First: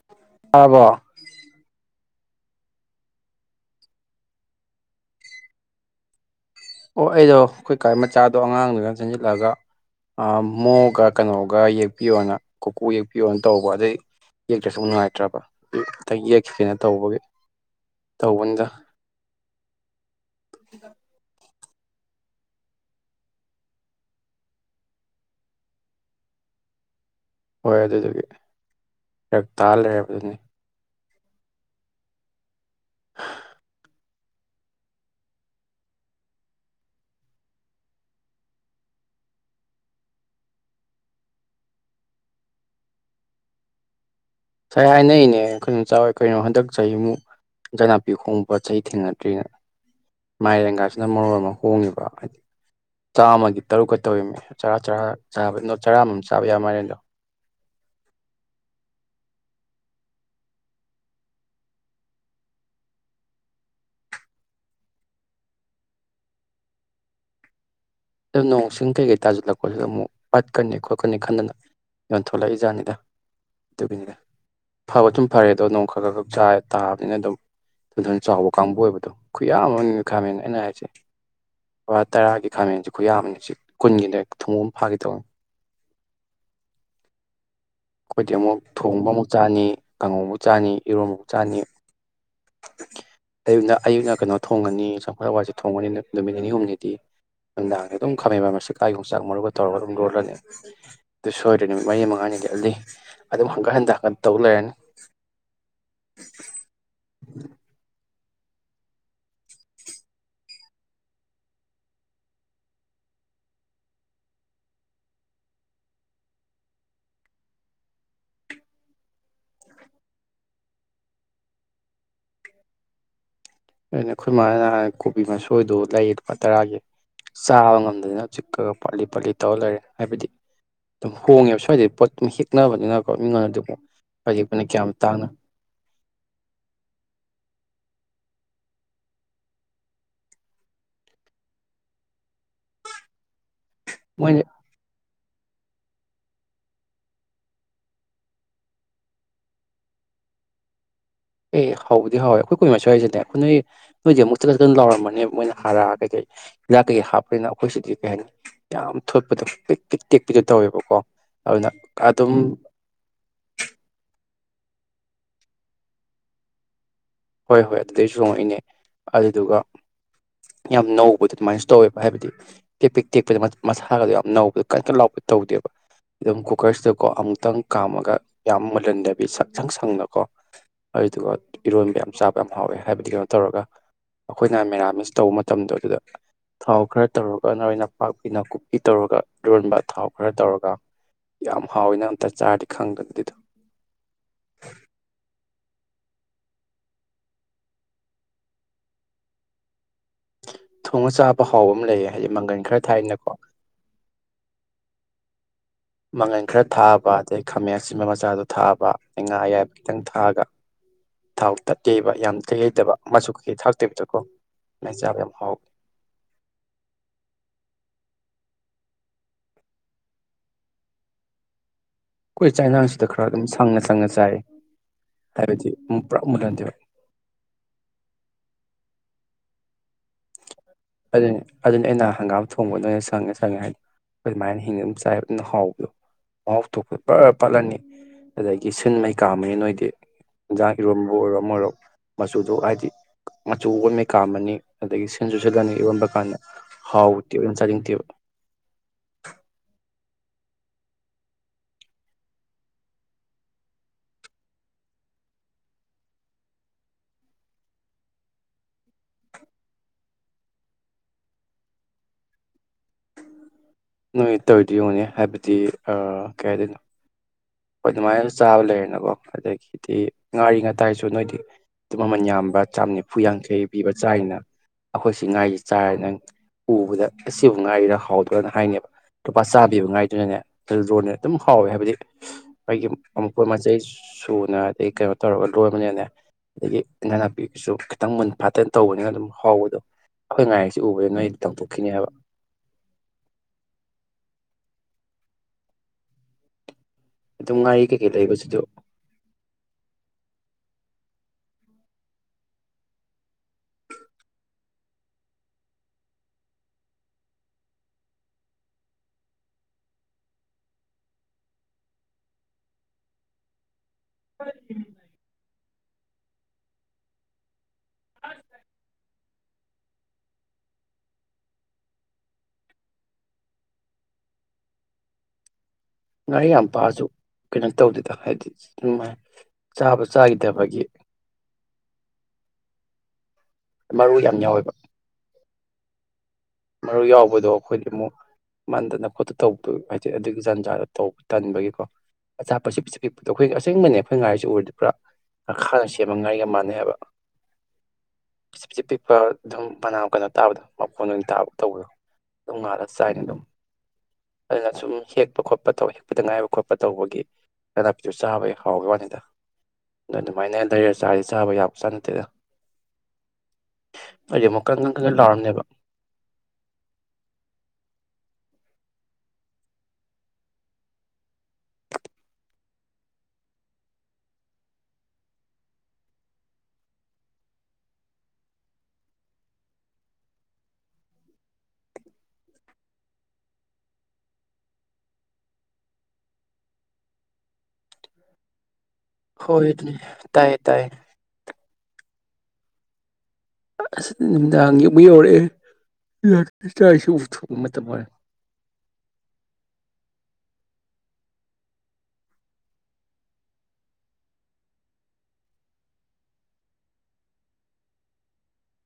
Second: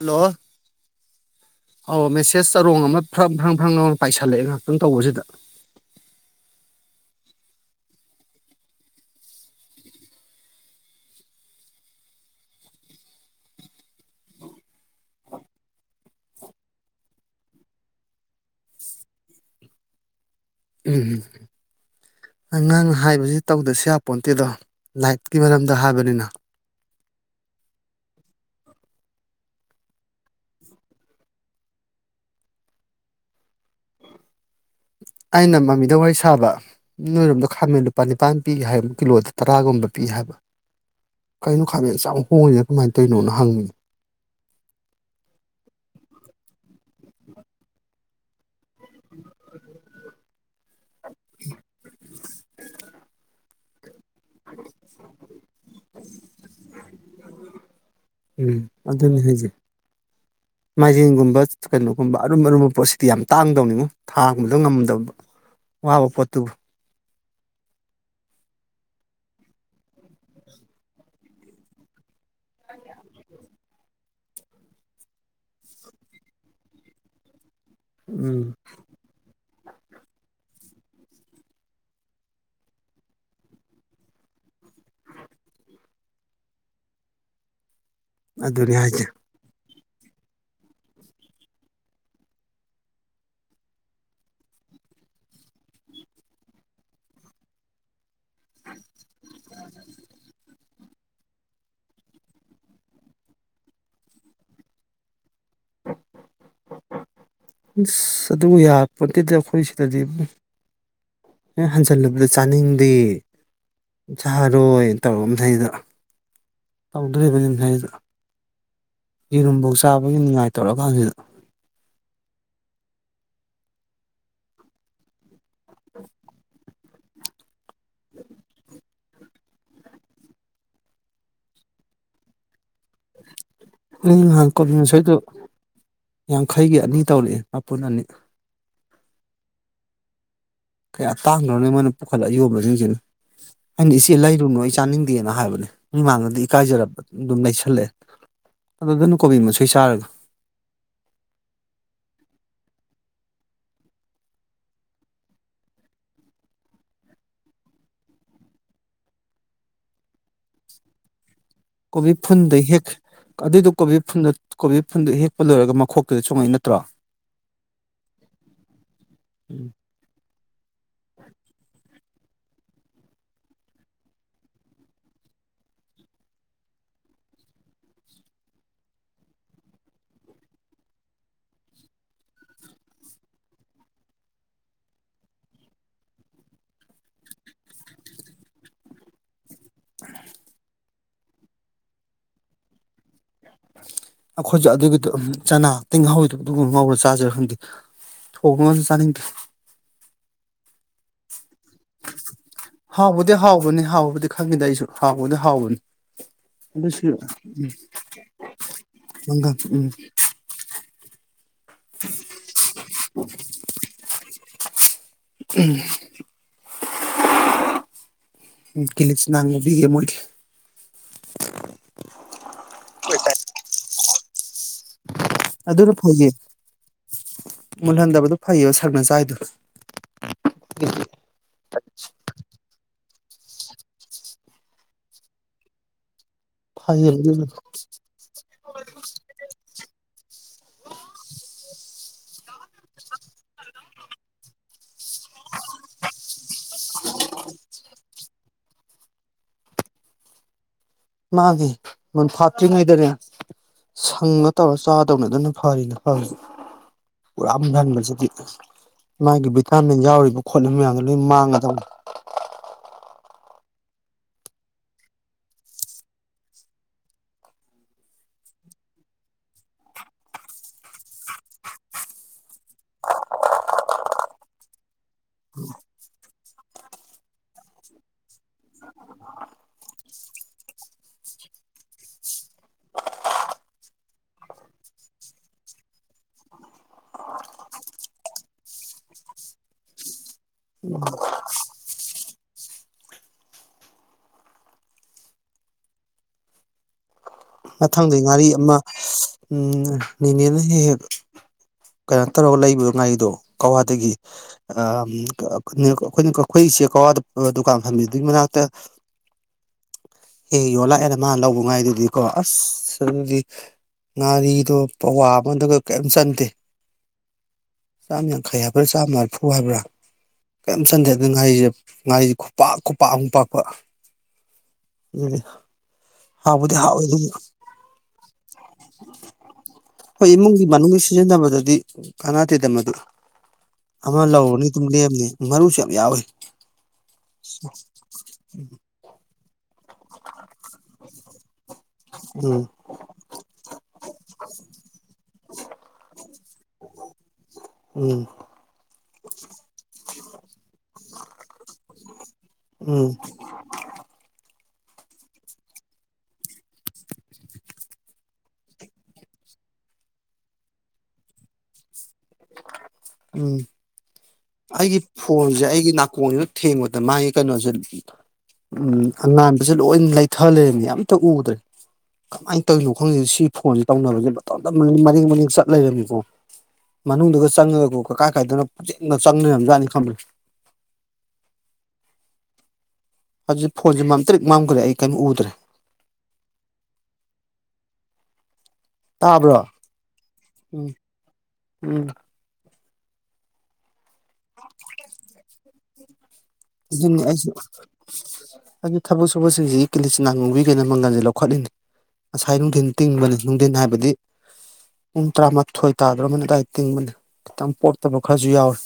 Hello ꯑꯕꯣ ꯑꯧ message ꯆꯔꯣꯡ ꯑꯃ ꯐ꯭ꯔꯪ ꯐ꯭ꯔꯪ ꯐꯪ ꯄꯥꯏꯁꯤꯜꯂꯛꯑꯦ ꯉꯍꯥꯛꯇꯪ ꯇꯧꯕꯁꯤꯗ ꯑꯣ ꯑꯩꯗꯣ ꯑꯩꯈꯣꯏꯀ ꯃꯆꯥꯗꯣ ꯑꯉꯥꯡꯗꯨꯅ ꯆꯦꯟꯖꯤꯜꯂꯒ ꯃꯣꯒ ꯀꯩꯅꯣꯒ ꯌꯦꯛꯄꯤꯌꯣꯅ ꯀꯨꯀꯨ ꯌꯦꯛꯄꯤꯌꯣꯅ ꯇꯧꯕ ꯑꯗꯩ ꯌꯦꯛꯇ꯭ꯔꯁꯨ ꯅꯨꯡꯉꯥꯏꯇ꯭ꯔꯕ ꯑ ꯌꯦꯛꯈꯤꯒꯦꯅ ꯇꯧꯕꯒꯤ ꯇꯧꯕꯅꯤꯗ ꯎꯝ ꯉꯥꯡ ꯍꯥꯏꯕꯁꯤ ꯇꯧꯗꯁ ꯌꯥ ꯄꯣꯟꯠꯇꯦꯗꯣ ꯂꯥꯏꯠꯀꯤ ꯃꯔꯝꯗ ꯍꯥꯏꯕꯅꯤꯅ ꯍꯣꯏ ꯑꯗꯨꯗꯨꯒꯤ ꯍ ꯇꯥꯍꯜꯂꯦꯕ ꯑꯗꯨꯅꯤ [inaudible] ꯑꯩꯅ ꯃꯃꯤꯗ ꯋꯥꯔꯤ ꯁꯥꯕ ꯅꯣꯏꯔꯣꯝꯗ ꯈꯥꯃꯦꯟ ꯂꯨꯄꯥ ꯅꯤꯄꯥꯥꯟ ꯄꯤꯒ ꯍꯥꯏꯕ ꯀꯤꯂꯣꯗ ꯇꯔꯥꯒꯨꯝꯕ ꯄꯤ ꯍꯥꯏꯕ ꯀꯩꯅꯣ ꯈꯥꯃꯦꯟꯁꯦ ꯌꯥꯝ ꯍꯣꯡꯉꯤꯅ ꯀꯃꯥꯏꯅ ꯇꯧꯔꯤꯅꯣꯅ ꯍꯪꯉꯅꯦ ꯁꯥꯏ ꯍꯥꯏꯅꯩꯅꯦ ꯑꯩꯈꯣꯏꯩꯅ ꯆꯥꯎꯋꯦ ꯀꯩꯅꯣ ꯍꯟꯗꯛ ꯆꯍꯤ ꯑꯃꯨꯛ ꯑꯦꯟꯖꯥꯡ ꯖꯅꯥꯄꯤ ꯈꯣꯡꯕ ꯄꯣꯠ ꯆꯩ ꯊꯦꯡꯅꯗ꯭ꯔꯤꯅ ꯃꯥꯏꯔꯦꯡꯒꯥꯁꯤꯅ ꯃꯔꯣꯟ ꯑꯃ ꯍꯣꯡꯉꯤꯕ ꯍꯥꯏꯗꯤ ꯆꯥꯝꯃꯒꯤ ꯇꯔꯨꯛꯀꯥ ꯇꯧ ꯆꯔꯥꯔꯥ ꯆ ꯆꯔꯥꯃꯝ ꯆꯥꯕ ꯌꯥ ꯃꯥꯜꯂꯦꯗꯣ ꯎꯝ ꯑꯗꯨꯅꯤ ꯍꯥꯏꯁꯦ ꯃꯥꯏꯖꯦꯟꯒꯨꯝꯕ ꯀꯩꯅꯣꯒꯨꯝꯕ ꯑꯔꯨꯝꯕ ꯑꯔꯨꯝꯕ ꯄꯣꯠꯁꯤꯗꯤ ꯌꯥꯝ ꯇꯥꯡꯗꯧꯅꯤꯉꯣ ꯊꯥꯒꯨꯝꯕꯗ ꯉꯝꯗꯕ ꯋꯥꯕ ꯄꯣꯠꯇꯨꯕꯨ ꯑꯣ ꯅꯣꯡꯁꯤꯡ ꯀꯩꯀꯩ ꯇꯥꯁꯤꯜꯂꯛꯄꯁꯤꯗ ꯑꯃꯨꯛ ꯄꯠꯀꯅꯤ ꯈꯣꯠꯀꯅꯤ ꯈꯟꯗꯅ ꯌꯉꯣꯟ ꯊꯣꯛꯂꯛꯏꯖꯥꯠꯅꯤꯗ ꯑꯗꯨꯒꯤꯅꯤꯗ ꯐꯕ ꯁꯨꯝ ꯐꯔꯦ ꯑꯗꯣ ꯅꯣꯡ ꯈꯔ ꯈꯔ ꯈꯛ ꯆꯥ ꯇꯥꯕꯅꯤꯅ ꯑꯗꯨꯝ ꯊ ꯊꯅ ꯆꯥꯎꯕ ꯎꯝ ꯀꯥꯡꯕꯨ ꯑꯣꯏꯕꯗꯣ ꯈꯨꯌꯥ ꯑꯃ ꯈꯥꯃꯦꯟ ꯑꯩꯅ ꯍꯥꯏꯁꯦ ꯂꯄꯥ ꯇꯔꯥꯒꯤ ꯈꯥꯃꯦꯟꯁꯦ ꯑꯩꯈꯣꯏ ꯌꯥꯝꯕꯅꯦ ꯆ ꯀꯨꯟꯒꯤꯅꯦ ꯊꯨꯝꯃꯎ ꯑꯃ ꯐꯥꯈꯤ ꯇꯧꯕ ꯑꯩꯈꯣꯏꯗꯤ ꯑꯃꯨꯛ ꯑꯗꯨꯅꯤ ꯍꯥꯏꯁꯦ ꯊꯣꯡꯕ ꯑꯃꯨꯛ ꯆꯥꯅꯤ ꯀꯥꯡꯉꯕꯨ ꯆꯥꯅꯤ ꯏꯔꯣꯟꯕꯨ ꯆꯥꯅꯤ ꯑꯌꯨꯛ ꯑꯌꯨꯛꯅ ꯀꯩꯅꯣ ꯊꯣꯡꯉꯅꯤ ꯆꯝꯈꯠꯂ ꯋꯥꯁꯦ ꯊꯣꯡꯉꯅꯤ ꯅꯨꯃꯤꯠ ꯅꯤꯅꯤ ꯍꯨꯝꯅꯤꯗꯤ ꯅꯨꯡꯗꯥꯡꯁ ꯑꯗꯨꯝ ꯈꯝꯕ ꯃꯀꯥ ꯌꯣꯡꯆꯥꯛ ꯃꯔꯨꯒ ꯇꯧꯔꯒ ꯑꯗꯨꯝ ꯂꯣꯜꯂꯅꯤ ꯑꯗꯨ ꯁꯣꯏꯗ꯭ꯔꯦ ꯅꯨꯃꯤꯠ ꯃꯔꯤ ꯃꯉꯥꯅꯤꯗꯤ ꯑꯗꯨꯜꯂꯤ ꯑꯗꯨꯝ ꯍꯟꯀꯠ ꯍꯟꯗ ꯍꯟꯀꯠ ꯇꯧ ꯂꯩꯔꯅꯤ [inaudible] ꯑꯗꯨꯕꯨ ꯌꯥꯄꯣꯠꯇꯗꯤ ꯑꯩꯈꯣꯏ ꯁꯤꯗꯗꯤ ꯑꯦ ꯍꯟꯖꯜꯂꯨꯕꯗ ꯆꯥꯅꯤꯡꯗꯦ ꯁꯥꯔꯔꯣꯏꯅ ꯇꯧꯔꯒ ꯃꯗ ꯇꯧꯗꯣꯔꯤꯕꯅꯤ ꯃꯗ ꯌꯦꯔꯨꯝꯐꯧ ꯆꯥꯕꯒꯤ ꯅꯨꯡꯉꯥꯏ ꯇꯧꯔꯛꯀꯥꯟꯁꯤꯗ ꯑꯦꯅꯈꯣꯏ ꯃꯥꯥꯏ ꯀꯣꯕꯤ ꯃꯥꯁꯣꯏ ꯁꯣꯏꯗꯣ ꯂꯩꯌꯦ ꯂꯨꯄꯥ ꯇꯔꯥꯒꯤ ꯆꯥꯕ ꯉꯝꯗꯗꯅ ꯆ ꯎꯆꯤꯛꯀꯒ ꯄꯥꯠꯂꯤ ꯄꯥꯠꯂꯤ ꯇꯧꯔ ꯂꯩꯔꯦ ꯍꯥꯏꯕꯗꯤ ꯑꯗꯨꯝ ꯍꯣꯡꯉꯦꯕ ꯁ꯭ꯋꯥꯏꯗꯩ ꯄꯣꯠ ꯑꯗꯨꯝ ꯍꯦꯛꯛꯅꯕꯅꯤꯅꯀꯣ ꯃꯤꯉꯣꯟꯗ ꯑꯗꯨꯝ ꯏꯪ ꯅꯍꯥꯟ ꯀꯣꯕꯤꯁꯣꯏꯗꯨ ꯌꯥꯡꯈꯩꯒꯤ ꯑꯅꯤ ꯇꯧꯔꯛꯑꯦ ꯃꯄꯨꯟ ꯑꯅꯤ ꯀꯌꯥ ꯇꯥꯡꯈ꯭ꯔꯣꯅ ꯃꯣꯏꯅ ꯄꯨꯈꯠꯂꯒ ꯌꯣꯟꯕꯁꯤꯡꯁꯤꯅ ꯑꯩꯅ ꯏꯆꯦ ꯃꯣꯏꯅ ꯂꯩꯔꯨꯅꯨ ꯑꯩ ꯆꯥꯅꯤꯡꯗꯦꯅ ꯍꯥꯏꯕꯅꯦ ꯃꯤꯃꯥꯡꯗꯗꯤ ꯏꯀꯥꯏꯖꯄ ꯑꯗꯨꯝ ꯂꯩꯁꯜꯂꯛꯑꯦ ꯑꯗꯨꯗꯅ ꯀꯣꯕꯤ ꯃꯁꯣꯏ ꯆꯥꯔꯒ ꯑꯦ ꯍꯥꯎꯕꯨꯗꯤ ꯍꯥꯎꯋꯦ ꯑꯩꯈꯣꯏ ꯀꯨꯏ ꯃꯥꯏꯁꯨ ꯍꯥꯏꯏꯁꯤꯅꯦ ꯑꯩꯈꯣꯏ ꯅꯣꯏ ꯅꯣꯏꯗꯤ ꯑꯃꯨꯛ ꯆꯠ ꯆ ꯆꯅ ꯂꯥꯎꯔꯝꯕꯅꯦ ꯃꯣꯏꯅ ꯍꯥꯔꯛꯑꯒꯩꯀꯩ ꯍꯤꯗꯥꯛ ꯀꯩꯀꯩ ꯍꯥꯞꯄꯅꯤꯅ ꯑꯩꯈꯣꯏꯁꯤꯗꯤ ꯀꯩ ꯍꯥꯏꯅꯤ ꯌꯥꯝ ꯊꯣꯠꯄꯗꯣ ꯄꯤꯛ ꯄꯤꯛ ꯇꯦꯛꯄꯤꯗꯣ ꯇꯧꯋꯦꯕꯀꯣ ꯑꯗꯨꯅ ꯀꯣꯕꯤ ꯑꯗꯨꯝ ꯐꯨꯟꯗꯩ ꯍꯦꯛ ꯑꯗꯨꯏꯗꯨ ꯀꯣꯕꯤ ꯐꯨꯗ ꯀꯣꯕꯤ ꯐꯨꯟꯗꯨ ꯍꯦꯛꯄ ꯂꯣꯏꯔꯒ ꯃꯈꯣꯛꯀꯤꯗ ꯆꯣꯡꯉꯛꯏ ꯅꯠꯇ꯭ꯔꯣ ꯍꯣꯏ ꯍꯣꯏ ꯑꯗꯨꯗꯩ ꯁꯣꯡꯉꯛꯏꯅꯦ ꯑꯗꯨꯗꯨꯒ ꯌꯥꯝ ꯅꯧꯕꯗꯣ ꯑꯗꯨꯃꯥꯏꯁꯨ ꯇꯧꯋꯦꯕ ꯍꯥꯏꯕꯗꯤ ꯇꯦꯛ ꯄꯦꯛ ꯇꯦꯛꯄꯗ ꯃꯁꯥꯒꯗꯣ ꯌꯥꯝ ꯅꯧꯕꯗ ꯀꯟꯅ ꯀꯟꯅ ꯂꯥꯎꯕ ꯇꯧꯗꯦꯕ ꯑꯗꯨꯝ ꯀꯨꯀꯔꯁꯤꯗꯀꯣ ꯑꯃꯨꯛꯇꯪ ꯀꯥꯝꯃꯒ ꯌꯥꯝ ꯃꯨꯜꯍꯟꯗꯕꯤ ꯁꯛ ꯁꯪ ꯁꯪꯅꯀꯣ ꯑꯗꯨꯗꯨꯒ ꯏꯔꯣꯟꯕ ꯌꯥꯝ ꯆꯥꯕ ꯌꯥꯝ ꯍꯥꯎꯋꯦ ꯍꯥꯏꯕꯗꯤ ꯀꯩꯅꯣ ꯇꯧꯔꯒ ꯑꯩꯈꯣꯏꯅ ꯃꯦꯔꯥꯃꯤꯁ ꯇꯧꯕ ꯃꯇꯝꯗꯣ ꯑꯗꯨꯗ ꯊꯥꯎ ꯈꯔ ꯇꯧꯔꯒ ꯅꯣꯏ ꯅꯄꯥꯛꯄꯤ ꯅꯥꯀꯨꯞꯄꯤ ꯇꯧꯔꯒ ꯂꯣꯟꯕ ꯊꯥꯎ ꯈꯔ ꯇꯧꯔꯒ ꯌꯥꯝ ꯍꯥꯎꯋꯤꯅ ꯑꯝꯇ ꯆꯥꯗꯤ ꯈꯪꯗ ꯑꯗꯨꯗꯣ ꯑꯩꯈꯣꯏꯁꯨ ꯑꯗꯨꯒꯤ ꯆꯅꯥ ꯑ ꯇꯤꯡ ꯉꯍꯥꯎꯗ ꯑꯗꯨꯒꯕ ꯉꯥꯎꯔ ꯆꯥꯖꯔ ꯈꯪꯗꯦ ꯊꯣꯡ ꯉꯁꯨ ꯆꯥꯅꯤꯡꯗꯦ ꯊꯣꯡꯉ ꯆꯥꯕ ꯍꯥꯎꯕ ꯑꯃ ꯂꯩꯌꯦ ꯍꯥꯏꯗꯤ ꯃꯪꯒꯟ ꯈꯔ ꯊꯥꯏꯅꯀꯣ ꯍꯥꯎꯕꯗꯤ ꯍꯥꯎꯕꯅꯤ ꯍꯥꯎꯕꯗꯤ ꯈꯪꯉꯤꯗ ꯑꯩꯁꯨ ꯍꯥꯎꯕꯅ ꯍꯥꯎꯕꯅꯤ ꯃꯉꯟ ꯈꯔ ꯊꯥꯕ ꯑꯗꯨꯁꯨ ꯑꯗꯩ ꯈꯥꯃꯦꯟ ꯑꯁꯤꯤꯟꯕ ꯃꯆꯥꯗꯨ ꯊꯥꯕ ꯑꯩ ꯉꯥ ꯃꯪꯒꯟ ꯑꯌꯥꯏꯕ ꯎꯝ ꯈꯤꯇꯪ ꯊꯥꯒ ꯊꯥꯎ ꯇ ꯌꯩꯕ ꯌꯥꯝ ꯇꯩꯍꯩꯇꯕ ꯃꯆ ꯀꯩꯀꯩ ꯊꯥꯛ ꯇꯩꯕꯗꯀꯣ ꯑꯥꯏ ꯆꯥꯕ ꯌꯥꯝ ꯍꯥꯎꯋꯤ ꯀꯦꯂꯤ ꯅꯉꯕꯤꯦ ꯃꯣꯏꯗꯤ ꯑꯩꯈꯣꯏ ꯆꯥꯏꯅꯥꯡꯁꯤꯗ ꯈꯔ ꯑꯗꯨꯝ ꯁꯪꯉ ꯁꯪꯅ ꯆꯥꯏ ꯍꯥꯏꯕꯗꯤ ꯑꯗꯨꯅ ꯃꯨ- ꯄꯨꯔꯥ ꯐꯩꯌꯦ ꯃꯨꯜꯍꯟꯗꯦꯕ ꯃꯨꯜꯍꯟꯗꯕꯗꯨꯣ ꯐꯩꯌꯦꯕ ꯁꯛꯅꯆꯥꯥꯏꯗꯣ ꯑꯗꯨ ꯑꯗꯨꯅ ꯑꯩꯅ ꯍꯪꯒꯥꯝ ꯊꯣꯡꯕꯗ ꯑꯣꯏꯅ ꯆꯪꯉꯦ ꯆꯪꯉꯦ ꯍꯥꯏꯗ ꯑꯗꯨꯃꯥꯏꯅ ꯍꯤꯡꯉ ꯆꯥꯏ ꯑꯗꯨꯅ ꯍꯥꯎꯕꯗꯣ ꯃꯍꯥꯎ ꯊꯣꯛꯄ ꯐꯩꯌꯦꯕ ꯄꯨꯔꯥ ꯑꯗꯨꯅ ꯄꯥꯠꯂꯅꯤ ꯑꯗꯒꯤ ꯁꯤꯟ ꯃꯩ ꯀꯥꯃ ꯅꯣꯏꯗꯤ ꯌꯦꯟꯖꯥꯡ ꯏꯔꯣꯕꯨ ꯑꯣꯏꯔꯣ ꯑꯣꯏꯔꯣ ꯃꯆꯨꯗꯣ ꯍꯥꯏꯗꯤ ꯃꯆꯨ ꯑꯣꯏ ꯃꯩꯀꯥꯝ ꯑꯃꯅꯤ ꯑꯗꯒꯤ ꯁꯦꯟꯖꯨ ꯁꯗꯥꯅꯤ ꯌꯎꯔꯝꯕ ꯀꯥꯟꯗ ꯍꯥꯎ ꯇꯦꯅ ꯆꯥꯅꯤꯡꯗꯦꯕ ꯃꯥꯒꯤ ꯃꯟꯐꯥꯠꯇ꯭ꯔꯤꯉꯩꯗꯅꯦ ꯁꯪꯒ ꯇꯧꯔ ꯆꯥꯗꯧꯅ ꯑꯗꯨꯅ ꯐꯔꯤꯅ ꯐꯁ ꯄꯨꯔꯥ ꯍꯟꯕꯁꯤꯗꯤ ꯃꯥꯒꯤ ꯚꯤꯇꯥꯃꯤꯟ ꯌꯥꯎꯔꯤꯕ ꯈꯣꯠꯂꯤꯕ ꯃꯌꯥꯝꯗꯨꯣ ꯂꯣꯏ ꯃꯥꯡꯒꯗꯧꯅꯤ ꯅꯣꯏ ꯇꯧꯔꯗꯤ ꯌꯣꯟꯅꯤ ꯍꯥꯏꯕꯗꯤ ꯀꯩꯗꯣꯏꯅꯣ ꯑꯗꯨꯃꯥꯏꯅ ꯆꯥꯕ ꯂꯩꯔꯦꯅꯀꯣ ꯑꯗꯒꯤꯗꯤ ꯉꯥꯔꯤ ꯉꯥꯇꯥꯏꯁꯨ ꯅꯣꯏꯗꯤ ꯑꯗꯨꯝ ꯃꯃꯟ ꯌꯥꯝꯕ ꯆꯥꯝ ꯅꯤꯐꯨ ꯌꯥꯡꯈꯩ ꯄꯤꯕ ꯆꯥꯏꯔꯤꯅ ꯑꯩꯈꯣꯏꯁꯤ ꯉꯥꯔꯤꯁꯤ ꯆꯥꯏꯔꯦꯅ ꯎꯕꯗ ꯑꯁꯤꯕꯨ ꯉꯥꯔꯤꯗ ꯍꯥꯎꯗ꯭ꯔꯅ ꯍꯥꯏꯅꯦꯕ ꯂꯨꯄꯥ ꯆꯥꯕꯤꯤꯕ ꯉꯥꯏꯗꯨꯅꯅꯦ ꯑꯗꯨ ꯔꯣꯟꯅꯦ ꯑꯗꯨꯝ ꯍꯥꯎꯋꯦ ꯍꯥꯏꯕꯗꯤ ꯑꯩꯣꯏꯒꯤ ꯑꯃꯨꯛꯣꯏ ꯃꯆꯩ ꯁꯨꯅ ꯑꯗꯩ ꯀꯩꯅꯣ ꯇꯧꯔꯒ ꯂꯣꯟꯕꯅꯤꯅꯦ ꯑꯗꯒꯤ ꯏꯟꯅꯥ ꯅꯥꯄꯤꯒꯤꯁꯨ ꯈꯤꯇꯪ ꯃꯨꯟ ꯐꯥꯠꯇꯅ ꯇꯧꯕꯅꯤꯅ ꯑꯗꯨꯝ ꯍꯥꯎꯕꯗꯣ ꯑꯩꯈꯣꯏ ꯉꯥꯏꯔꯤꯁꯤ ꯎꯕꯗꯨ ꯅ ꯑꯩ ꯇꯧꯊꯣꯛꯈꯤꯅꯦ ꯍꯥꯏꯕ ꯑꯗꯨꯝ ꯉꯥꯔꯤ ꯀꯩꯀꯩ ꯃꯊꯪꯗꯩ ꯉꯥꯔꯤ ꯂꯩꯕꯁꯤꯁꯨ ꯑꯃ ꯎꯝ ꯅꯦꯅꯦꯅ ꯍꯦꯛ ꯍꯦꯛ ꯀꯩꯅꯣ ꯇꯧꯔꯒ ꯂꯩꯕ ꯉꯥꯔꯤꯗꯣ ꯀꯋꯥꯗꯒꯤ ꯑꯩꯈꯣꯏꯅ ꯑꯩꯈꯣꯏ ꯏꯆꯦ ꯀꯋꯥꯗ ꯗꯨꯀꯥꯟ ꯐꯝꯃꯤꯗꯨꯒꯤ ꯃꯅꯥꯛꯇ ꯍꯦꯛ ꯌꯣꯜꯂꯥꯛꯑꯦꯅ ꯃꯥꯅ ꯂꯧꯕ ꯉꯥꯏꯔꯤꯗꯨꯗꯤ ꯀꯣ ꯑꯁ ꯑꯗꯨꯗꯤ ꯉꯗꯤꯗꯨ ꯄ ꯋꯥ ꯑꯩꯉꯣꯟꯗꯨ ꯀꯔꯤꯝ ꯆꯟꯗꯦ ꯆꯥꯝ ꯌꯥꯡꯈꯩ ꯍꯥꯏꯕ꯭ꯔꯥ ꯆꯥꯝꯃ ꯃꯔꯤꯐꯨ ꯍꯥꯏꯕ꯭ꯔꯥ ꯀꯔꯤꯝ ꯆꯟꯗꯦ ꯑꯗꯨ ꯉꯥꯔꯤꯁꯦ ꯉꯥꯔꯤꯁꯦ ꯈꯨꯄꯥꯛ ꯈꯨꯄꯥꯛ ꯑꯃꯨꯛꯄꯥꯛꯥꯛꯄ ꯑꯗꯨꯗꯤ ꯉꯥꯏ ꯌꯥꯝ ꯍꯥꯎꯕꯨꯗꯤ ꯍꯥꯎꯋꯤ ꯄꯥꯁꯨ ꯑꯗꯨꯝ ꯀꯩꯅꯣ ꯇꯧꯗꯗ ꯍꯥꯏꯗꯤ ꯁꯥꯏ ꯆꯥꯕ ꯑꯩꯈꯣꯏ ꯏꯃꯨꯡꯒꯤ ꯆꯥꯈꯤꯗꯕꯒꯤ ꯃꯅꯨꯡꯒꯤ ꯁꯤꯖꯤꯟꯅꯕꯗꯗꯤ ꯀꯥꯟꯅꯗꯦꯗ [unintelligible] ꯃꯔꯨ ꯑꯃ ꯌꯥꯝ ꯂꯧꯔꯅꯤ ꯌꯥꯎꯋꯦꯕ ꯑꯗꯨꯝ ꯂꯦꯝꯅꯦ ꯃꯔꯨꯁꯨ ꯌꯥꯝ ꯌꯥꯎꯋꯦ ꯃꯔꯨ ꯌꯥꯎꯕꯗꯣ ꯇꯧꯕ ꯍꯥꯏꯗꯤ ꯑꯗꯨꯒꯤ ꯖꯟꯖꯥꯔꯗꯧꯕ ꯇꯟꯕꯒꯤ ꯎꯝ ꯑꯆꯥꯄꯠꯁꯤꯦ ꯄꯤ ꯄꯤꯛꯄꯗꯣ ꯑꯩꯈꯣꯏ ꯑꯁꯦꯡꯕꯅꯦ ꯑꯩꯈꯣꯏ ꯉꯥꯔꯤꯁꯦ ꯎꯔꯗꯤ ꯄꯨꯔꯥ ꯈꯥꯅ ꯁꯦꯝꯃ ꯉꯥꯔꯤꯒ ꯃꯥꯟꯅꯩ ꯍꯥꯏꯕ ꯎꯝ ꯑ ꯄꯤꯛꯄ ꯑꯗꯨꯝ ꯃꯅꯥ ꯀꯅꯥ ꯇꯥꯕꯗꯣ ꯃꯐꯣꯟ ꯑꯣꯏꯅ ꯇꯥꯕ ꯇꯧꯕꯗꯣ ꯑꯗꯨꯝ ꯉꯥꯂꯒ ꯎꯝ ꯆꯥꯏꯅ ꯑꯗꯨꯝ ꯑꯗꯨꯅ ꯁꯨꯝ ꯍꯦꯛꯄ ꯈꯣꯠꯄ ꯇꯧꯕ ꯍꯦꯛꯄꯗ ꯉꯥꯏꯕ ꯈꯣꯠꯄ ꯇꯧꯕꯒꯤ ꯀ ꯅꯥꯄꯤꯗꯨ ꯆꯥꯕꯒꯤ ꯍꯥꯎꯈꯤꯕ ꯋꯥꯅꯤꯗ ꯑꯗ ꯑꯗꯨꯃꯥꯏꯅ ꯂꯩꯔ ꯆꯥꯔꯤ ꯆꯥꯕ ꯌꯥ ꯆꯥ ꯎꯝ ꯑꯩꯗꯤ ꯑꯃꯨꯛ ꯀꯟ ꯀꯟ ꯑꯩꯒꯤ ꯀꯟ ꯀꯟ ꯂꯥꯎꯔꯝꯅꯦꯕ ꯐꯣꯟꯁꯦ ꯑꯩꯒꯤ ꯅꯥꯀꯣꯡꯁꯤꯁꯨ ꯊꯦꯡꯕꯗ ꯃꯥꯒꯤ ꯀꯩꯅꯣꯁꯦ ꯎꯝ ꯑꯉꯟꯥꯟꯕꯁꯦ ꯂꯣꯏ ꯂꯩꯊꯂꯩꯔꯝꯃꯦ ꯑꯝꯇ ꯎꯗ꯭ꯔꯦ ꯀꯃꯥꯏ ꯇꯧꯏꯅꯣ ꯈꯪꯗꯦ ꯁꯤ ꯐꯣꯟꯁꯦ ꯇꯧꯅꯕꯁꯦ ꯃꯇꯣꯝꯇ ꯃꯔꯦꯡ ꯃꯔꯦꯡ ꯆꯠ ꯂꯩꯔꯝꯃꯤꯀꯣ ꯃꯅꯨꯡꯗꯒ ꯆꯪꯉꯒꯀꯣ ꯀꯥꯀꯥꯏ ꯀꯥꯏꯗꯅꯣ ꯐꯨꯖꯤꯟꯅ ꯆꯪꯂꯩꯔꯝꯖꯠꯅꯦ ꯈꯪꯕ꯭ꯔ ꯑꯗꯨ ꯐꯣꯟꯁꯦ ꯃꯝꯇ꯭ꯔꯤꯛ ꯃꯝꯈ꯭ꯔꯦ ꯑꯩ ꯀꯦꯝ ꯎꯗ꯭ꯔꯦ ꯇꯥꯕ꯭ꯔꯣ ꯍꯣꯏ ꯗꯨꯅꯤ ꯇꯥꯏꯌꯦ ꯇꯥꯏꯌꯦ ꯎꯝ ꯎꯝ ꯑꯁ ꯅꯨꯃꯤꯗꯥꯡ ꯑꯃꯨꯛ ꯌꯧꯔꯛꯑꯦ [unintelligible] ꯑꯗꯨꯅꯤ ꯏꯁꯤꯡ ꯑꯩꯁꯤ ꯊꯣꯡꯕ ꯃꯇꯝ ꯑꯣꯏꯔꯦ ꯑꯩꯒꯤ ꯊꯕꯛ ꯁꯨꯕꯁꯤꯡꯁꯤꯒꯤ ꯀꯤꯂꯤꯆꯅꯥꯉꯧꯒꯤ ꯒꯦꯅ ꯃꯪꯒꯜꯁꯦ ꯂꯧꯈꯠꯂꯤꯅꯤ, ꯉꯁꯥꯏ ꯅꯨꯡꯊꯤꯟ ꯇꯤꯡꯕꯅꯤ ꯅꯨꯡꯊꯤꯟ ꯍꯥꯏꯕꯗꯤ ꯄꯨꯡ ꯇꯔꯥꯃꯥꯊꯣꯏ ꯇꯥꯗ꯭ꯔꯣꯑꯝꯃꯅꯤ ꯑꯗꯨꯋꯥꯏꯗ ꯇꯤꯡꯕꯅꯤ ꯈꯤꯇꯪ ꯄꯣꯛꯇꯕ ꯈꯔꯁꯨ ꯌꯥꯎꯔꯦ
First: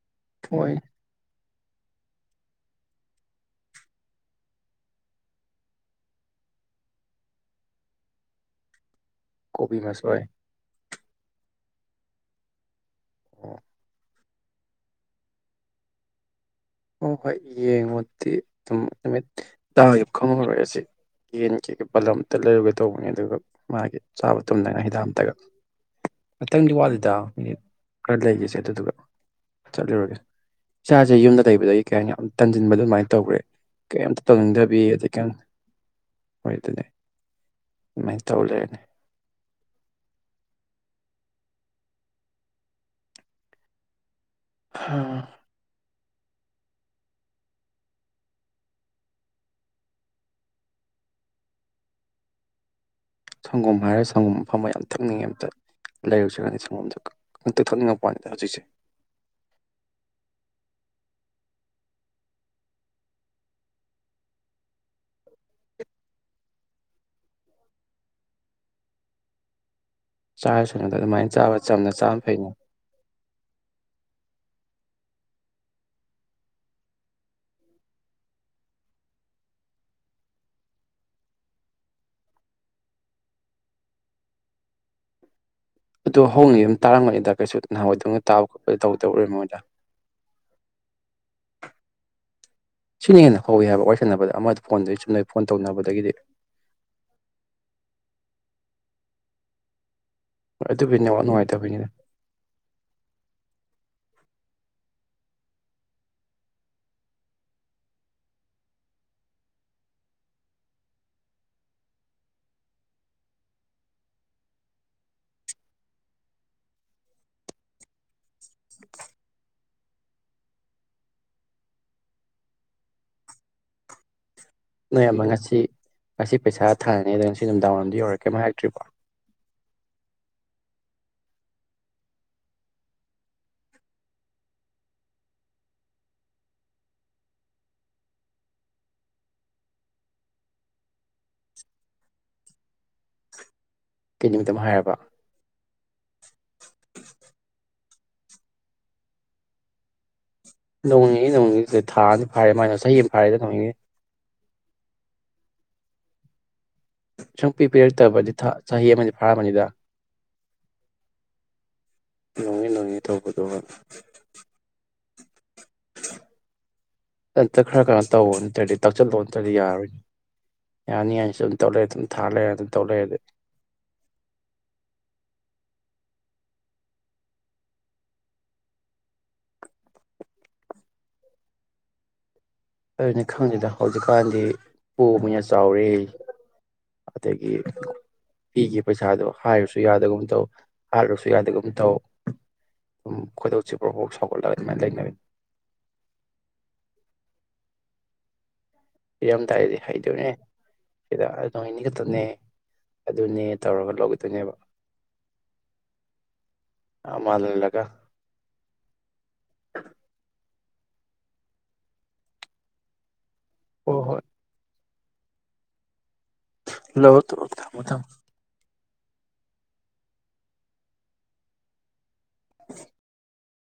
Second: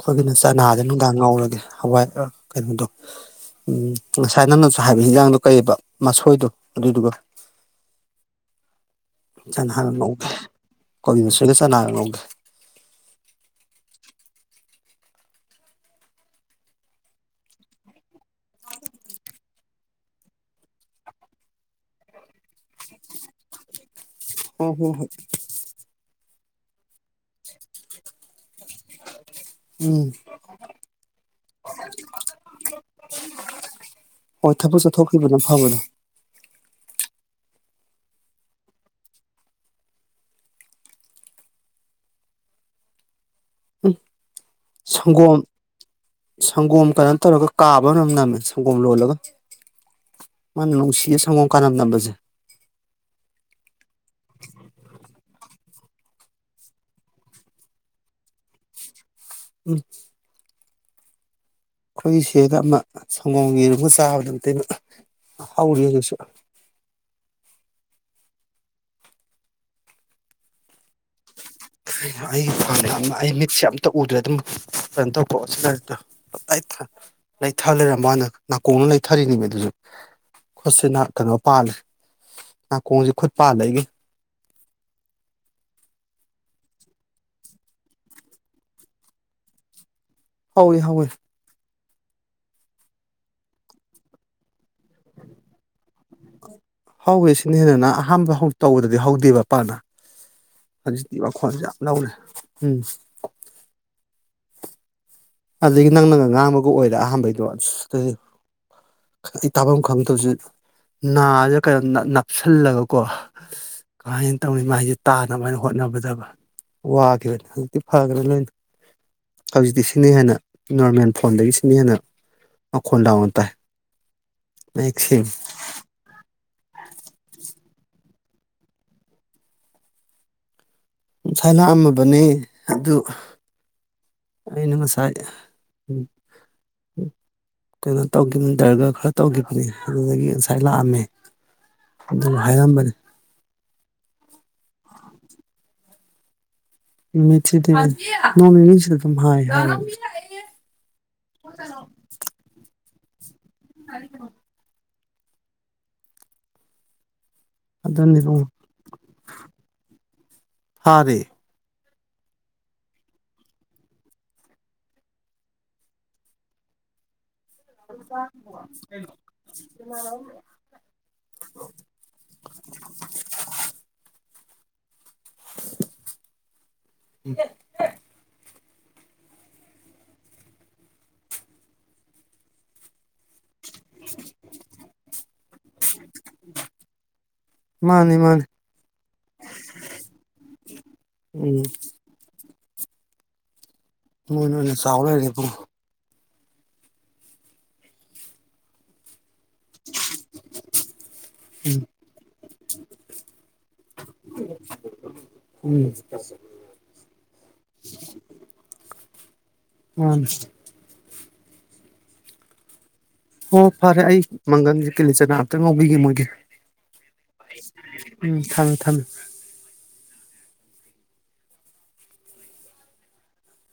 ꯈꯣꯏꯒꯤꯅ ꯍꯣꯏ ꯆꯅꯥꯗꯣ ꯅꯨꯡꯗꯥꯡ ꯉꯧꯔꯒꯦ ꯍꯋꯥꯏꯔ ꯀꯩꯅꯣꯗꯣ ꯎꯝ ꯉꯁꯥꯏ ꯅꯪꯅꯁꯨ ꯍꯥꯏꯕ ꯍꯤꯟꯖꯥꯡꯗꯣ ꯀꯩꯕ ꯃꯁꯣꯏꯗꯣ ꯑꯗꯨꯏꯗꯨꯒ ꯀꯣꯕꯤ ꯆꯅꯥꯒ ꯃꯁꯣꯏ ꯉꯧꯒꯦ ꯀꯣꯕꯤ ꯃꯥꯁꯣꯏꯒ ꯆꯅꯥꯒ ꯉꯧꯒꯦ ꯑꯣ ꯍꯣ ꯍꯣꯏ ꯌꯦꯡꯉꯣꯗꯤ ꯑꯗꯨꯝ ꯅꯨꯃꯤꯠ ꯇꯥꯈꯤꯕ ꯈꯪꯍꯧꯔꯣꯏ ꯑꯁꯤ ꯌꯦꯟꯒꯤ ꯕꯥꯂꯞ ꯑꯝꯇꯥ ꯂꯩꯔꯨꯒꯦ ꯇꯧꯕꯅꯦ ꯑꯗꯨꯒ ꯃꯥꯒꯤ ꯆꯥꯕ ꯍꯣꯏ ꯇꯨꯝꯅꯉꯥꯏ ꯍꯣꯏ ꯍꯤꯗꯥꯛ ꯍꯣꯏ ꯑꯝꯇꯒ ꯉꯇꯪꯗꯤ ꯋꯥꯠꯂꯤꯗ ꯃꯤꯅꯤꯠ ꯈꯔ ꯂꯩꯈꯤꯁꯦ ꯑꯗꯨꯗꯨꯒ ꯎꯝ ꯆꯠꯂꯨꯔꯒꯦ ꯏꯆꯥꯁꯦ ꯌꯨꯝꯗ ꯗꯨꯗꯩꯀꯩ ꯍꯥꯏꯅꯤ ꯌꯥꯝ ꯇꯟꯖꯤꯟꯕꯗꯣ ꯑꯗꯨꯃꯥꯏ ꯇꯧꯈ꯭ꯔꯦ ꯀꯩꯝꯇ ꯍꯣꯏ ꯊꯕꯛ ꯇꯧꯅꯤꯡꯗꯕꯤ ꯑꯗꯩ ꯀꯩꯝ ꯆꯠꯊꯣꯛꯈꯤꯕꯅ ꯐꯕꯅꯦ ꯍꯣꯏ ꯑꯗꯨꯅꯦ ꯗꯨꯃꯥꯏ ꯇꯧ ꯂꯩꯔꯦꯅꯦ ꯎꯝ ꯁꯪꯒꯣꯝ ꯁꯪꯒꯣꯝ ꯀꯩꯅꯣ ꯇꯧꯔꯒ ꯀꯥꯕ ꯅꯝ ꯅꯝꯃꯦ ꯁꯪꯒꯣꯝ ꯂꯣꯜꯂꯒ, ꯃꯥꯅꯝ ꯅꯨꯡꯁꯤꯌꯦ ꯁꯪꯒꯣꯝ ꯀꯥꯅꯝ ꯅꯝꯕꯁꯦ꯫ ꯁꯪꯒꯣꯝ ꯍꯥꯏꯔꯒ ꯁꯪꯒꯣꯝ ꯑꯐꯝꯕ ꯌꯥꯝ ꯊꯛꯅꯤꯡꯉꯦ ꯑꯝꯇ ꯂꯩꯔꯛꯁꯤꯔ ꯈꯪꯗꯦ ꯁꯪꯒꯣꯝꯗ ꯍꯦꯛꯇ ꯊꯛꯅꯤꯡꯉꯛꯄ ꯋꯥꯅꯤꯗ ꯍꯧꯖꯤꯛꯁꯦ ꯎꯝ ꯈꯣꯏꯒꯤ ꯁꯦꯗ ꯑꯃ ꯁꯪꯒꯣꯝ ꯌꯦꯔꯕ ꯆꯥꯕꯗ ꯑꯝꯇꯣꯏꯕ ꯍꯧꯔꯦ ꯑꯩꯁꯨ ꯆꯥꯔꯁꯨ ꯀꯩꯅꯣ ꯑꯩꯒꯤ ꯐꯝꯗ ꯑꯃ ꯑꯩ ꯃꯤꯠꯁꯦ ꯑꯝꯇ ꯎꯗ꯭ꯔꯦ ꯑꯗꯨꯝ ꯀꯩꯅꯣ ꯇꯧꯀꯣ ꯑꯣꯁꯤ ꯂꯥꯔꯇꯨ ꯇꯞꯇꯏ ꯊꯟ ꯂꯤꯊꯥ ꯂꯩꯔꯝꯕꯩ ꯋꯅꯤꯗ ꯅꯥꯀꯣꯡꯅ ꯂꯩꯊꯔꯤꯅꯤꯃꯤ ꯑꯗꯨꯁꯨ ꯈꯨꯠꯁꯤꯅ ꯀꯩꯅꯣ ꯄꯥꯜꯂꯦ ꯅꯥꯀꯣꯡꯁꯤ ꯈꯨꯠ ꯄꯥꯜꯂꯦ ꯑꯩꯒꯤ ꯑꯗꯣ ꯍꯧꯅ ꯌꯨꯝ ꯇꯥꯔꯝꯒꯅꯤꯗ ꯀꯩꯁꯨ ꯅꯍꯥꯟꯋꯥꯏꯗꯧꯅ ꯇꯥꯕ ꯈꯣꯠꯄ ꯇꯧꯗꯧꯔꯝ ꯃꯣꯏꯗ꯫ ꯍꯧꯏ ꯍꯧꯏ ꯁꯤꯅ ꯍꯦꯟꯅ ꯍꯧꯏꯤ ꯍꯥꯏꯕ ꯋꯥꯔꯤ ꯁꯟꯅꯕꯗ ꯑꯃꯗꯨ ꯐꯣꯟꯗꯩ ꯆꯨꯝꯅꯩ ꯐꯣꯟ ꯇꯧꯅꯕꯗꯒꯤꯗꯤ ꯍꯧꯋꯦ ꯁꯤꯅ ꯍꯦꯟꯅ ꯑꯍꯥꯟꯕ ꯍꯧ ꯇꯧꯕꯗꯗꯤ ꯍꯧꯗꯦꯕ ꯄꯛꯅ ꯑꯗꯨꯕꯨ ꯍꯧꯖꯤꯛꯇꯤ ꯅꯦꯠꯋꯥꯛ ꯋꯥꯈꯣꯟꯁꯦ ꯌꯥꯝ ꯅꯨꯡꯉꯥꯏꯇꯕꯒꯤꯅꯤꯗ ꯂꯧꯔꯦ ꯎꯝ ꯑꯗꯨꯗꯒꯤ ꯅꯪꯅꯒ ꯉꯥꯡꯕꯒ ꯑꯣꯏꯔꯦ ꯑꯍꯥꯝꯕꯩꯗꯣ ꯑꯁ ꯇꯨꯗꯗꯤ, ꯑꯩ ꯇꯥꯐꯝ ꯈꯪꯗꯕꯁꯤ, ꯅꯥꯁꯦ ꯀꯩꯅꯣ ꯅꯞ ꯅꯞꯁꯤꯜꯂꯒꯀꯣ ꯀꯃꯥꯏꯅ ꯇꯧꯅꯤ ꯃꯁꯦ ꯇꯥꯅꯕ ꯍꯥꯏꯅ ꯍꯣꯠꯅꯕꯗꯕ ꯋꯥꯈꯤꯕꯅꯤ ꯍꯧꯖꯤꯛꯇꯤ ꯐꯈ꯭ꯔꯦ ꯂꯣꯏꯅ꯫ [inaudible] ꯍꯧꯖꯤꯗꯤꯁꯤ ꯁꯤꯅ ꯍꯦꯟꯅ ꯅꯣꯔꯃꯦꯜ ꯐꯣꯟꯗꯒꯤ ꯁꯤꯅ ꯍꯦꯟꯅ ꯃꯈꯣꯟ ꯂꯥꯎꯅ ꯇꯥꯏ꯫ ꯃꯌꯦꯛ ꯅꯣꯏ ꯌꯥꯝꯃ ꯁꯦꯡꯉꯤ ꯉꯁꯤ ꯉꯁꯤ ꯄꯩꯁꯥ ꯊꯥꯔꯅꯤ ꯑꯗꯨꯗꯣ ꯉꯁꯤ ꯃꯤꯗꯥꯡ ꯋꯥꯏꯝ ꯌꯧꯔꯛꯀꯦꯃ ꯍꯥꯏꯛꯇ꯭ꯔꯤꯕꯣ ꯉꯁꯥꯏ ꯂꯥꯛꯑꯝꯃꯕꯅꯤ ꯑꯗꯨ ꯑꯩꯅ ꯉꯁꯥꯏ ꯀꯩꯅꯣ ꯇꯧꯈꯤꯕꯇꯔꯒ ꯈꯔ ꯇꯧꯈꯤꯕꯅꯦ ꯑꯗꯨꯗꯒꯤ ꯉꯁꯥꯏ ꯂꯥꯛꯑꯝꯃꯦ ꯑꯗꯨ ꯍꯥꯏꯔꯝꯕꯅꯤ ꯀꯩ ꯅꯨꯃꯤꯠꯇ ꯑꯃ ꯍꯥꯏꯔꯕ ꯃꯁꯤ ꯊ ꯃꯃꯤꯅꯤꯁ ꯑꯗꯨꯝ ꯍꯥꯏ ꯅꯣꯡꯤꯉꯤ ꯅꯣꯡꯤꯁꯤꯗ ꯊꯥꯅ ꯐꯥꯏꯔꯦ ꯃꯥꯅ ꯆꯍꯤ ꯑꯃ ꯍꯥꯏ ꯍꯥꯏꯔꯤꯝ ꯁꯨꯡꯄꯤ ꯑꯗꯨꯅꯤ ꯄꯤꯔꯛꯇꯕꯗꯤ ꯏꯕꯨꯡꯉꯣ ꯆꯍꯤ ꯑꯃꯗꯤ ꯐꯥꯔꯕꯅꯤꯗ ꯍꯥꯔꯤꯦ ꯅꯣꯡꯉꯤ ꯅꯣꯡꯉꯤ ꯇꯧꯕꯗꯣꯛ ꯑꯝꯇ ꯈꯔ ꯀꯔꯣ ꯇꯧꯕ ꯅꯠꯇ꯭ꯔꯗꯤ ꯇꯧꯁꯤꯜꯂꯣ ꯅꯠꯇ꯭ꯔꯗꯤ ꯌꯥꯔꯣꯏꯅꯦ ꯌꯥꯅꯤ ꯍꯥꯏꯥꯏꯅꯁꯨ ꯑꯗꯨꯝ ꯇꯧꯔꯛꯑꯦ ꯑꯗꯨꯝ ꯊꯥꯜꯂꯑꯦ ꯑꯗꯨꯝ ꯇꯧꯔꯛꯑꯦ ꯑꯗꯨꯗꯤ [inaudible] ꯑꯗꯨꯅ ꯈꯪꯗꯗ ꯍꯧꯖꯤꯛꯀꯥꯟꯗꯤ ꯄꯕꯅ ꯆꯥꯎꯔꯤ ꯑꯗꯒꯤ ꯃꯥꯅꯤ ꯃꯥꯅꯤ ꯄꯤꯈꯤꯕ ꯄꯩꯁꯥꯗꯣ ꯍꯥꯏꯔꯁꯨ ꯌꯥꯗꯒꯨꯝ ꯇꯧ ꯍꯥꯠꯂꯁꯨ ꯎꯝ ꯌꯥꯗꯒꯨꯝ ꯇꯧ ꯎ ꯀꯗ ꯍꯣꯏ ꯅꯣꯏꯅꯦ ꯆꯥꯎ ꯂꯩꯔꯦꯀꯣ ꯏꯔꯝꯗꯥꯏꯔꯗꯤ ꯍꯩꯗꯣꯏꯅꯦ ꯁꯤꯗ ꯑꯗꯨ ꯍꯩꯅꯤꯒꯛꯇꯕꯅꯦ ꯑꯗꯨꯅꯦ ꯇꯧꯔꯒ ꯂꯧꯒꯗꯣꯏꯅꯦꯕ ꯎꯝ ꯎꯝ ꯃꯥꯜꯍꯜꯂꯒ ꯃꯥꯅꯤ ꯍ ꯍꯣꯏ ꯐꯔꯦ ꯑꯏ ꯍꯣꯏ ꯃꯒꯟꯒꯦ ꯀꯦꯂꯤ ꯆꯅꯥꯝꯇ ꯉꯥꯎꯤꯒꯦ ꯃꯣꯏꯒꯤ ꯂꯧꯔꯣ ꯂꯧꯔꯣ ꯊꯝꯃꯣ ꯊꯝꯃꯣ ꯎꯝ ꯊꯃꯦ ꯊꯝꯃꯦ [inaudible]